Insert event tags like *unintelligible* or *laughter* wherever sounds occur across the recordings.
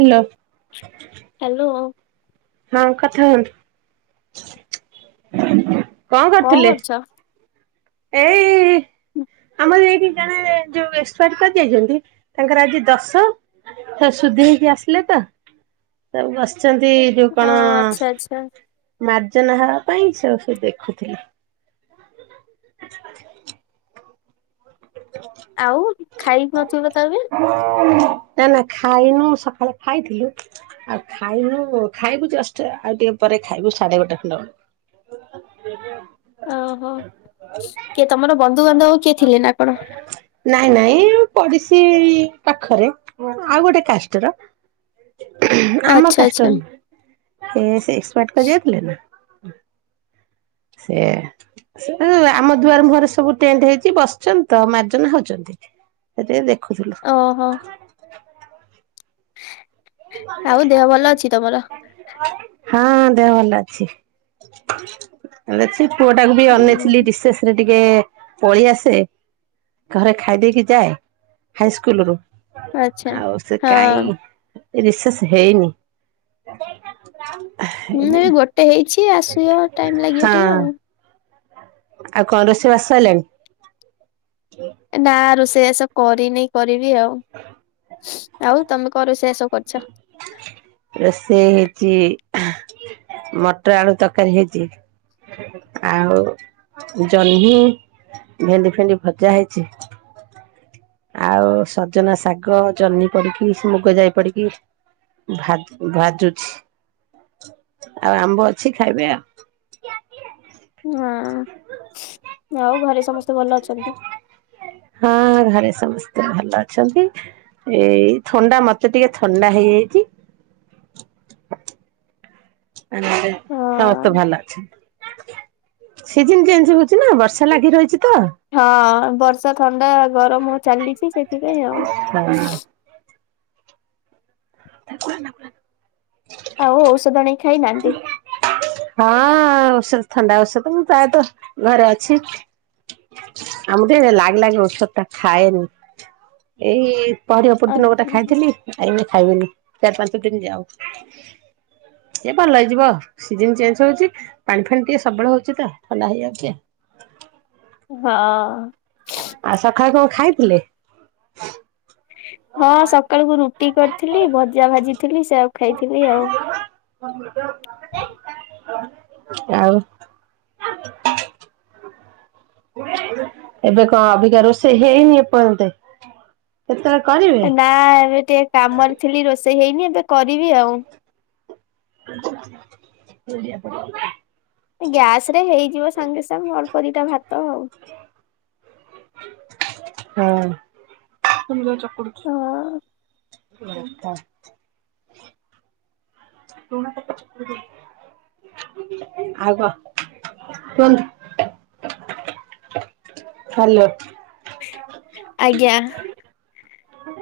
Hello. Hello. ହଁ କଥା ହୁହନ୍ତୁ, କଁ କଣ କରୁଥିଲେ? କରୁଛ? ଏଇ ଆମର ଏଇଠି ଜଣେ ଯୋଉ ଏକ୍ସପାର୍ଟ କରି ଯାଇଚନ୍ତି ତାଙ୍କର ଆଜି ଦଶ ସବୁ ସୁଧି ହେଇକି ଆସିଲେତ ସବୁ ବସିଚନ୍ତି। ଯୋଉ ଓ କଣ ଆଚ୍ଛା ଆଚ୍ଛା ମାର୍ଜନା ହବା ପାଇଁ ସବୁ ସେଇ ଦେଖୁଥିଲି। *inaudible* ଆଉ ଖାଇନଥିବତ ଏବେ? ନାଁ ନାଁ ଖାଇନୁ ସକାଳେ ଖାଇଥିଲୁ ଆଉ ଖାଇନୁ ଖାଇବୁ ଜଷ୍ଟ ଆଉ ଟିକେ ପରେ ଖାଇବୁ ସାଢେ ଗୋଟେ ଖଣ୍ଡେ ବେଳେ। *unintelligible* ଓହୋ କିଏ ତମର ବନ୍ଧୁବାନ୍ଧବ କିଏ ଥିଲେନା କଣ? ନାଇଁ ନାଇଁ ପଡ଼ିଶୀ ପାଖରେ ଆଉ ଗୋଟେ କାଷ୍ଟର ଆମ ଆଚ୍ଛା କାଷ୍ଟର ଆଚ୍ଛା ନୁହଁ ଏ ସେଏକ୍ସପାର୍ଟ କରି ଯାଇଥିଲେନା ସେ ଉଁ ଆମ ଦୁଆର ମୁହଁରେ ସବୁ ଟେଣ୍ଟ ହେଇଚି ବସିଚନ୍ ତ ମାର୍ଜନା ହୋଉଚନ୍ତି ସେଇଟି ଟିକେ ଦେଖୁଥିଲୁ। ଓହୋ। ଆଉ ଦେହ ଭଲ ଅଛି ତମର? *unintelligible* ହଁ ଦେହ ଭଲ ଅଛି ଭଲ ଅଛି ପୁଅଟାକୁବି ଅନେଇଥିଲି ହୁଁ ରିସେଶ୍ ଥିରେ ଟିକେ ପଳେଇ ଆସେ ଘରେ ଖାଇ ଦେଇେଇକି ଯାଏ ହାଇସ୍କୁଲରୁ ଆଚ୍ଛା ଆଉ ସେ ହଁ। କାଇଁ ରିସେଶ୍ ହେଇନି ହୁଁ ହେ ଏବେ ଗୋଟେ ହେଇଚି ଆସିବ ଟାଇମ୍ ଲାଗିବ ଟିକେ ଆଉ। ଆଉ କଁ ରୋଷେଇ ବାସ ସଇଲାଣି? ନା ରୋଷେଇ ବାସ କରିନି କରିବି ଆଉ। ଆଉ ତମେ କଁ ରୋଷେଇ ବାସ ସବୁ କରିଚ? ରୋଷେଇ ହେଇଚି ମଟର ଆଳୁ ତରକାରୀ ହେଇଚି। ଆଉ ଜହ୍ନି ଭେଣ୍ଡି ଫେଣ୍ଡି ଭଜା ହେଇଚି। ଆଉ ସଜନା ଶାଗ ଜହ୍ନି ପଡ଼ିକି ମୁଗ ଯାଇ ପଡ଼ିକି ଭା ଭାଜୁଛି ଆଉ ଆମ୍ବ ଅଛି ଖାଇବେ ଆଉ। ହଁ ଆଉ ଘରେ ସମସ୍ତେ ଭଲ ଅଛନ୍ତି? ହଁ ଘରେ ସମସ୍ତେ ଭଲ ଅଛନ୍ତି। ଏଇ ଥଣ୍ଡା ମତେ ଟିକେ ଥଣ୍ଡା ହେଇଯାଇଚି ସମସ୍ତେ ହଁ। ଭଲ ଅଛନ୍ତି। ସିଜିନ୍ ଚେଞ୍ଜ ହଉଚିନା ବର୍ଷା ଲାଗି ରହିଚି ତ। ହଁ ବର୍ଷା, ଥଣ୍ଡା, ଗରମ ଚାଲିଚି ସେଥିପାଇଁ ଆଉ। *inaudible* ଆଉ ଔଷଧ ଅଣିକି ଖାଇନାହାନ୍ତି। ହଁ ଓଷଦ ଥଣ୍ଡା ଓଷଦ ପ୍ରାୟତଃ ଘରେ ଅଛି। ଆମେ ଟିକେ ଲାଗେ ଲାଗେ ଔଷଦଟା ଖାଏନି ଏଇ ପହରି ଅପୁରି ଦିନ ଗୋଟେ ଆଜି ଖାଇଥିଲି ଏଇନେ ଖାଇବିନି ଚାରି ପାଞ୍ଚ ଦିନି ଯାଉ। ଏ ଭଲ ହେଇଯିବ ସିଜିନ୍ ଚେଞ୍ଜ ହଉଚି। ପାଣି ଫାଣି ଟିକେ ସବୁବେଳେ ହଉଚିତ ଥଣ୍ଡା ହେଇଯାଉଚି ଆ। ହଁ। ଆଉ ସକାଳେ କଣ ଖାଇଥିଲେ? ହଁ ସକାଳକୁ ରୁଟି କରିଥିଲି ଭଜା ଭାଜିଥିଲି ସେଉ ଖାଇଥିଲି ଆଉ। ଆଉ ଏବେ କଣ ଅବିକା ରୋଷେଇ ହେଇନି ଏପର୍ଯ୍ୟନ୍ତ କେତେବେଳେ କରିବେ। ନା, ଏବେ ଟିକେ କାମରେ ଥିଲି ରୋଷେଇ ହେଇନି ଏବେ କରିବି ଆଉ। *inaudible* ଏ ଗ୍ୟାସ ରେ ହେଇଯିବ ସାଙ୍ଗେ ସାଙ୍ଗେ ଭଲପଟା ଭାତ ଆଉ। ହଁ। ଚକଡୁଛି। ହଁ ଲୁଣ ପକେଇ ଚକଡି ଦଉଚି। ଆଉ କଣ କୁହନ୍ତୁ। ହ୍ୟାଲୋ। ଆଜ୍ଞା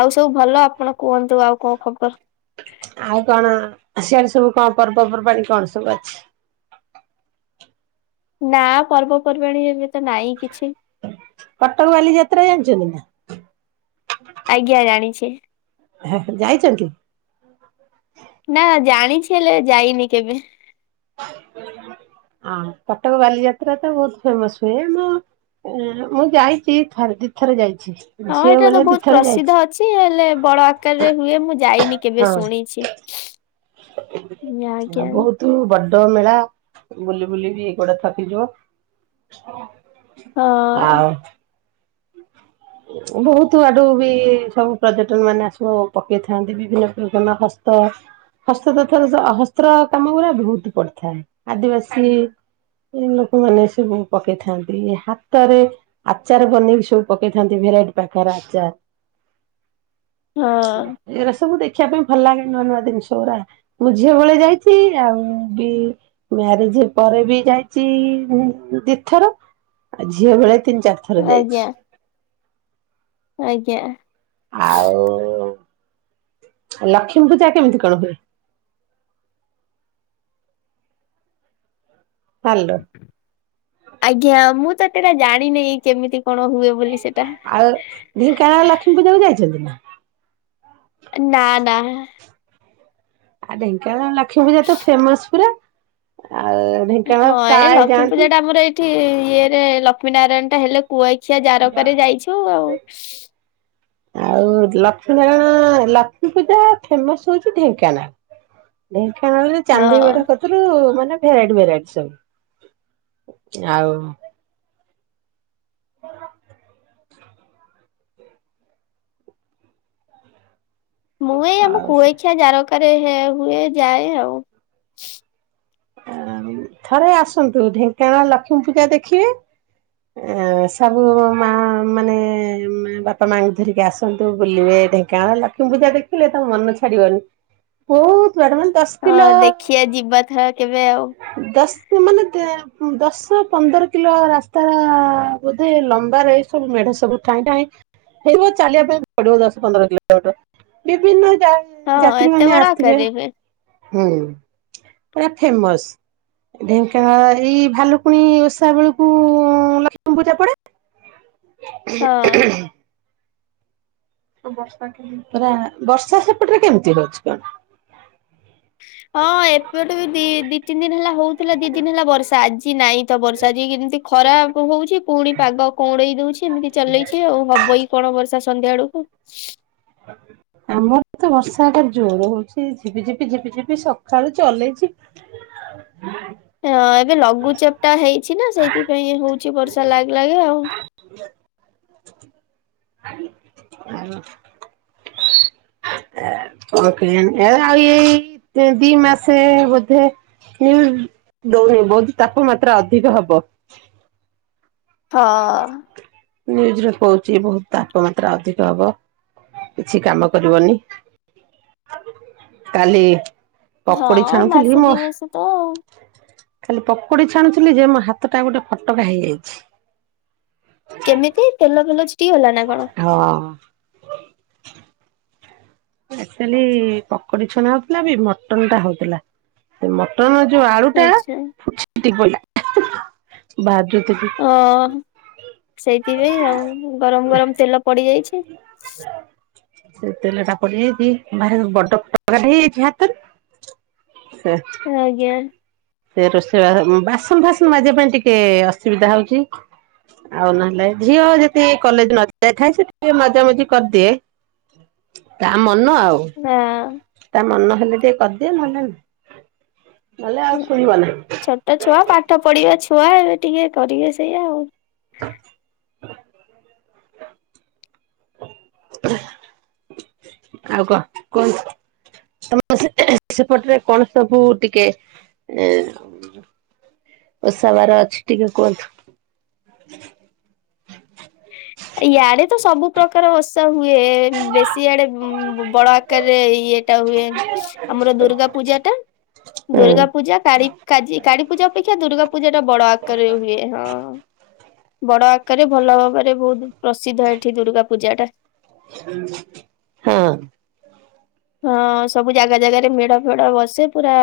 ଆଉ ସବୁ ଭଲ ଆପଣ କୁହନ୍ତୁ। ଆଉ କଣ ଖବର? ଆଉ କଣ ସିଆଡେ ସବୁ କଣ ପର୍ବପର୍ବାଣି କଣ ସବୁ ଅଛି। ନା ପର୍ବପର୍ବାଣୀ ଏବେ ତ ନାଇଁ କିଛି। କଟକ ବାଲି ଯାତ୍ରା ଜାଣିଛନ୍ତି ନା? ଆଜ୍ଞା ଜାଣିଛି। ହେ ଯାଇଛନ୍ତି। *inaudible* ନା ଜାଣିଛି ହେଲେ ଯାଇନି କେବେ। ଆ କଟକ ବାଲିଯାତ୍ରା ତ ବହୁତ ଫେମସ ହୁଏ ଆମ। ମୁଁ ଯାଇଛି ଥରେ ଦିଇ ଥରେ ଯାଇଛି ଝିଅ ବେଳେ ଦି ଥରେ ଯାଇଛି। ଲେ ବଡ ଆକାରରେ ହୁଏ ମୁଁ ଯାଇନି କେବେ ଶୁଣିଛି। ଆ ଆଜ୍ଞା ବହୁ ତୁ ବଡ ମେଳା ବୁଲି ବୁଲି ବିି ଗୋଡ ଥକି ଯିବ। ହଁ ବହୁତ ଆଡୁ ବି ସବୁ ପର୍ଯ୍ୟଟନ ମାନେ ଆସୁ ପକେଇଥାନ୍ତି ବିଭିନ୍ନ ପ୍ରକାର ହସ୍ତ ହସ୍ତ ହସ୍ତ କାମ ଗଡା ବହୁତ ପଡିଥାଏ ଆଦିବାସୀ ଏ ଲୋକମାନେ ସବୁ ପକେଇଥାନ୍ତି ହାତରେ ଆଚାର ବନେଇକି। ସବୁ ପକେଇଥାନ୍ତି ଭେରାଇଟି ପ୍ରକାର ଆଚାର। ହଁ। ଏଗୁରା ସବୁ ଦେଖିବା ପାଇଁ ଭଲ ଲାଗେ ନୂଆ ନୂଆ ଜିନିଷ ଗୁରା ମୁଁ ଝିଅ ବେଳେ ଯାଇଛି ଆଉ ବି ମ୍ୟାରେଜ ପରେ ବି ଯାଇଛି ଦି ଥର ଆଉ ଝିଅ ବେଳେ ତିନି, ଚାରିଥ ଆଜ୍ଞା। ଆଜ୍ଞା। ଆଉ ଲକ୍ଷ୍ମୀ ପୂଜା କେମିତି କଣ ହୁଏ। ହାଲୋ। ଆଜ୍ଞା ମୁଁ ଏତେଟା ଜାଣିନି କେମିତି କଣ ହୁଏ ବୋଲି ସେଟା। ଆଉ ଢ଼େଙ୍କାନଳ ଲକ୍ଷ୍ମୀ ପୂଜାକୁ ଯାଇଛନ୍ତି ନା। ନା ନା। ଆଉ ଢେଙ୍କାନଳ ଲକ୍ଷ୍ମୀ ପୂଜା ତ ଫେମସ୍ ପୁରା ଆଉ ଢେଙ୍କାନାଳ ହଁ ଏଇ ପ୍ରାୟ ଲକ୍ଷ୍ମୀ ଯାଆନ୍ତି। ପୂଜା ଟା ଆମର ଏଇ ଏଠି ଇଏରେ ଲକ୍ଷ୍ମୀ ନାରାୟଣ ଟା ହେଲେ କୁଆଖିଆ ଜାରକରେ ଯାଇଛୁ ଆଉ। ଆଉ ଲକ୍ଷ୍ମୀ ନାରାୟଣ ଲକ୍ଷ୍ମୀ ପୂଜା ଫେମସ ହଉଛି ଢେଙ୍କାନାଳ। ଢେଙ୍କାନାଳରେ ଚାନ୍ଦି ହଁ ମେଢ କ *unintelligible* ମାନେ ଭେରାଇଟି ଭେରାଇଟି ସବୁ ଆଉ। *inaudible* ମୁଁ ଏଇ ଆମ ଆଉ କୁଆ ଖିଆ ଜାରକାରେ ହୁଏ ଯାଏ ଆଉ। ଥରେ ଆସନ୍ତୁ ଢେଙ୍କାନଳ ଲକ୍ଷ୍ମୀ ପୂଜା ଦେଖିବେ ଏ ସବୁ ମା ମାନେ ବାପା ମାଙ୍କୁ ଧରିକି ଆସନ୍ତୁ ବୁଲିବେ ଢେଙ୍କା ଗାଁ ଲକ୍ଷ୍ମୀ ପୂଜା ଦେଖିଲେ ତମ ମନ ଛାଡିବନି ବହୁତ ବାଟ ମାନେ ଦଶ ହଁ କିଲୋ ଦେଖିବା ଯିବା ଥରେ କେବେ ଆଉ। *unintelligible* ଦଶ ପନ୍ଦର କିଲୋ ରାସ୍ତା ବୋଧେ ଲମ୍ବାରେ ସବୁ ମେଢ ସବୁ ଠାଇଁ ଠାଇଁ। ହେଇବ ଚାଲିବା ପାଇଁ ପଡିବ ଦଶ ପନ୍ଦର କିଲୋମିଟର ବିଭିନ୍ନ ହଁ ଜାଗା ଯାତ୍ରୀ ଏତେ ମାନେ ବଡ ଆସିବେ ଆକାରରେ ହୁଏ ହୁଁ ପା ଫେମସ୍। ଢେଙ୍କାନଳ ଏଇ ଭାଲୁକୁଣି ଓଷା ବେଳକୁ ଲକ୍ଷ୍ମୀ ପୂଜା ପଡେ। ହଁ। *unintelligible* ପୁରା ବର୍ଷା ସେପଟରେ କେମିତି ରହୁଛି କଣ। ହଁ ଏପଟୁ ବି ଦି ତିନି ଦିନ ହେଲା ହଉଥିଲା ଦି ଦିନ ହେଲା ବର୍ଷା ଆଜି ନାଇଁ। ତ ବର୍ଷା ଯଏ ଏମିତି ଖରାପ ହଉଛି ପୁଣି ପାଗ କଅଁଲେଇ ଦଉଛି ଏମିତି ଚଲେଇଛି ଆଉ ହବକି କଣ। କଣ ବର୍ଷା ସନ୍ଧ୍ୟା ବେଳକୁ *inaudible* ଆମର ତ ବର୍ଷା ହେବାର ଜୋର ହଉଛି ଝିପିଝିପିଝିପିଝିପି ସକାଳୁ ଚଲେଇଛି। *unintelligible* ହଁ ଏବେ ଲଘୁଚାପ ଟା ହେଇଛି ନା ସେଇଥିପାଇଁ ହଉଛି ବର୍ଷା ଲାଗେ ଲାଗେ ଆଉ। *unintelligible* ଓକେ ଆଉ ଏଇ ଦି ମାସେ ବୋଧେ। ହୁଁ ଦଉନି ବହୁତ୍ ତାପମାତ୍ରା ଅଧିକ ହବ। ହଁ। ନିୟୁଜ୍ ରେ କହୁଛି ବହୁତ ତାପମାତ୍ରା ଅଧିକ ହବ। କିଛି କାମ କରିବନି କାଲି। ହଁ ପକୋଡି ଛାଣୁଥିଲି ମାସ ମୋ ଦି ମାସ ତ ଆଉ। ଖାଲି ପକୋଡି ଛାଣୁଥିଲି ଯେ ମୋ ହାତ ଟା ଗୋଟେ ଫଟକା ହେଇଯାଇଛି। କେମିତି ତେଲ ଫେଲ ଛିଟିକି ଗଲା ନା କଣ। ହଁ। ଆଚୁଆଲି ପକୋଡି ଛନା ହଉଥିଲା ବି ମଟନ ଟା ହଉଥିଲା। ସେ ମଟନ ଯୋଉ ଆଳୁ ଟା ଆଛା ଛିଟିକି ପଡ଼ିଲା ଭାଜୁଥିଲି। ହଁ ସେଇଥିପାଇଁ ଆଉ ଗରମ ଗରମ ତେଲ ପଡିଯାଇଛି। ସେ ତେଲ ଟା ପଡିଯାଇଛି ବାହାରେ ବଡ *unintelligible* ହେଇଯାଇଛି ହାତରେ। ହଁ। ଆଜ୍ଞା। ସେ ରୋଷେଇ ବାସନ ଫାସନ ମାଜିବା ପାଇଁ ଟିକେ ଅସୁବିଧା ହଉଛି। ଆଉ ନହେଲେ ଝିଅ ଯଦି କଲେଜ ନ ଯାଇଥାଏ ସେ ଟିକେ ମଜାମଜି କରିଦିଏ। ତା ମନ ଆଉ। ନାଁ। ତା ମନ ହେଲେ ଟିକେ କରିଦିଏ ନହେଲେ *unintelligible* ନହେଲେ ଆଉ ହଁ ଶୁଣିବ ନାହିଁ। ଛୋଟ ଛୁଆ ପାଠ ପଢିବା ଛୁଆ ଏବେ ଟିକେ କରିବେ ସେଇଆ ଆଉ। *unintelligible* ଆଉ କହ କୁହ ତମ ସେପଟରେ କଣ ସବୁ ଟିକେ ଓଷା ବାର ଅଛି ଟିକେ କୁହନ୍ତୁ। ହ ୟାଡେ ତ ସବୁ ପ୍ରକାର ଓଶା ହୁଏ ବେଶି ଆଡେ ବଡ ଆକାରରେ ଇଏଟା ହୁଏ। ଆମର ଦୁର୍ଗା ପୂଜା ଟା ହଁ ଦୁର୍ଗା ପୂଜା କା କାଳୀ ପୂଜା ଅପେକ୍ଷା ଦୁର୍ଗା ପୂଜା ଟା ବଡ ଆକାର ହୁଏ ହଁ। ବଡ ଆକାରରେ ଭଲ ଭାବରେ ବହୁତ ପ୍ରସିଦ୍ଧ ଏଠି ଦୁର୍ଗା ପୂଜାଟା। ହଁ। ହଁ ସବୁ ଜାଗା ଜାଗାରେ ମେଢ ଫେଡ ବସେ ପୁରା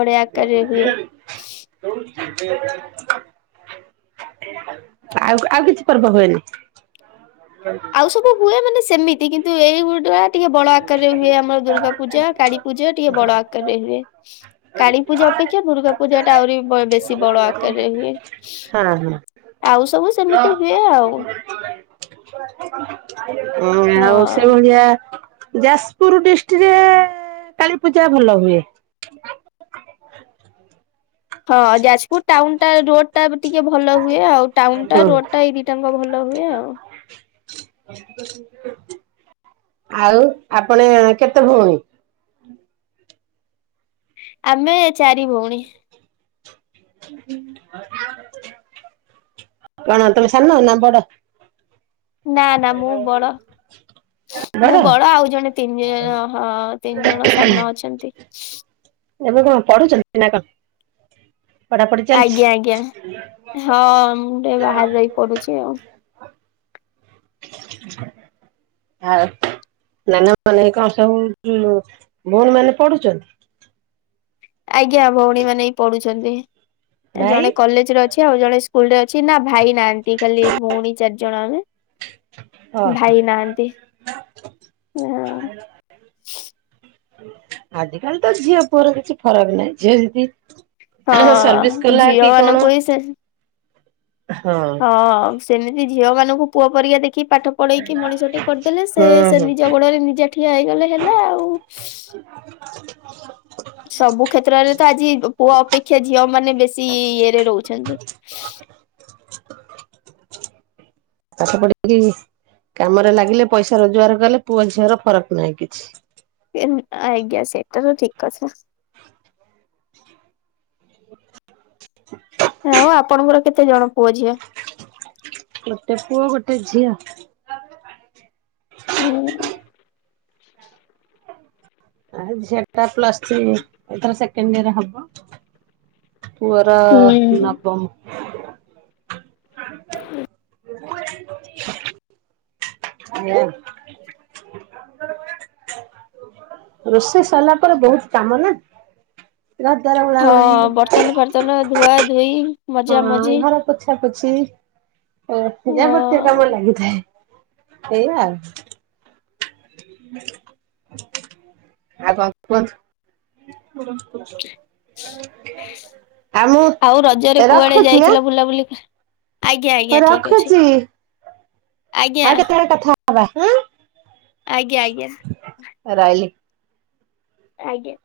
ବଢିଆ ଆକାରରେ ହୁଏ। ହ ଆଉ ଆଉ କିଛି ପର୍ବ ହୁଏନି ଆଉ ସବୁ ହୁଏ ମାନେ ସେମିତି କିନ୍ତୁ ଏଇଗୁଡ଼ା ଟିକେ ବଡ ଆକାରରେ ହୁଏ ଆମର ଦୁର୍ଗା ପୂଜା, କାଳୀ ପୂଜା ଟିକେ ବଡ ଆକାରରେ ହୁଏ। କାଳୀ ପୂଜା ଅପେକ୍ଷା ଦୁର୍ଗା ପୂଜା ଟା ଆହୁରି ବେଶୀ ବଡ ଆକାରରେ ହୁଏ। ହଁ ହଁ। ଆଉ ସବୁ ସେମିତି ହୁଏ ଆଉ। ହଁ ଆଉ ସେ ହଁ। ଭଳିଆ ଯାଜପୁର ଡିଷ୍ଟ୍ରିକ୍ଟରେ କାଳୀପୂଜା ଭଲ ହୁଏ। ହଁ ଯାଜପୁର ଟାଉନ ଟା ରୋଡଟା ଟିକେ ଭଲ ହୁଏ ଆଉ ଟାଉନଟା ହୁଁ ରୋଡଟା ଏଇ ଦି ଟାଙ୍କ ଭଲ ହୁଏ ଆଉ। ଆଉ ଆପଣ କେତେ ଭଉଣୀ? ଆମେ ଚାରି ଭଉଣୀ। କଣ ତମେ ସାନ ନା ବଡ଼? ନା ନା ମୁଁ ବଡ। ମୁଁ ବଡ ଆଉ ଜଣେ ତିନି ଜଣ ହଁ ତିନି ଜଣ ସାନ ଅଛନ୍ତି। ଏବେ କଣ ପଢୁଛନ୍ତି ନା କଣ? ପଢାପଢି ଚାଲିଛି ଆଜ୍ଞା ଆଜ୍ଞା ହଁ ମୁଁ ଟିକେ ବାହାରେ ରହି ପଡୁଛି ଆଉ। *unintelligible* କଣ ସବୁ ଭଉଣୀ ମାନେ ପଢୁଛନ୍ତି? ଆଜ୍ଞା ଭଉଣୀ ମାନେ ବି ପଢୁଛନ୍ତି। ଭାଇ ଜଣେ କଲେଜରେ ଅ ଅଛି, ଆଉ ଜଣେ ସ୍କୁଲ ରେ ଅଛି ନା ଭାଇ ନାହାନ୍ତି ଖାଲି ଭଉଣୀ ଚାରି ଜଣ ଆମେ। ଓ ହୋ ଭାଇ ନାହାନ୍ତି ଆଜିକାଲି ତ ଝିଅ ପୁଅର କିଛି ଫରକ ନାହିଁ ଝିଅ ଯଦି ସର୍ଭିସ ହଁ କଲା ଝିଅ କି କଣ ମାନଙ୍କୁ ହିଁ ସେ ହଁ ହଁ ସେମିତି ଝିଅ ମାନଙ୍କୁ ପୁଅ ପରିକା ଦେଖି ପାଠ ପଳେଇକି ମଣିଷ ଟିକ କରିଦେଲେ ସେ ହୁଁ ସେ ହୁଁ ନିଜ ଗୋଡରେ ନିଜେ ଠିଆ ହେଇଗଲେ ହେଲା ଆଉ ସବୁ କ୍ଷେତ୍ରରେ ତ ଆଜି ପୁଅ ଅପେକ୍ଷା ଝିଅ ମାନେ ବେଶୀ ଇଏରେ ରହୁଛନ୍ତି ପାଠ ପଢ଼ିକି କାମରେ ଲାଗିଲେ ପଇସା ରୋଜଗାର କଲେ ପୁଅ ଝିଅର ଫରକ ନାହିଁ କିଛି। ଆଜ୍ଞା ସେଟା ତ ଠିକ ଅଛ ହ ଆଉ ଆପଣଙ୍କର କେତେ ଜଣ ପୁଅ ଝିଅ ଗୋଟେ ପୁଅ ଗୋଟେ ଝିଅ ହୁଁ ଝିଅ ଟା ପ୍ଲସ ଥିରି ଏଥର ସେକେଣ୍ଡିର ହବ ପୁଅ ର ହୁଁ ନବମ *unintelligible* *inaudible* ରୋଷେଇ ସରିଲା ପରେ ବହୁତ କାମ ନା ଘର ଦ୍ଵାର ହଁ ବର୍ତ୍ତନ ଫର୍ତନ ଧୁଆ ଧୋଇ ହଁ ଘର ପୋଛା ପୋଛି ହଁ ଯାବତ୍ୱ କାମ ଲାଗିଥାଏ ସେଇଆ ହ ଆଉ କଣ କୁହନ୍ତୁ ଆଉ ମୁଁ ଆଉ ରଜରେ କୁଆଡେ ରଖୁଛି ଆଁ ଯାଇଥିଲ ବୁଲାବୁଲି ଆଜ୍ଞା ମୁଁ ଆଜ୍ଞା ଠିକ ଅଛି। ରଖୁଛି ଆଜ୍ଞା ଆଉ କେତେବେଳେ କଥା ହବା ଉଁ ଆଜ୍ଞା ଆଜ୍ଞା ରହିଲି ଆଜ୍ଞା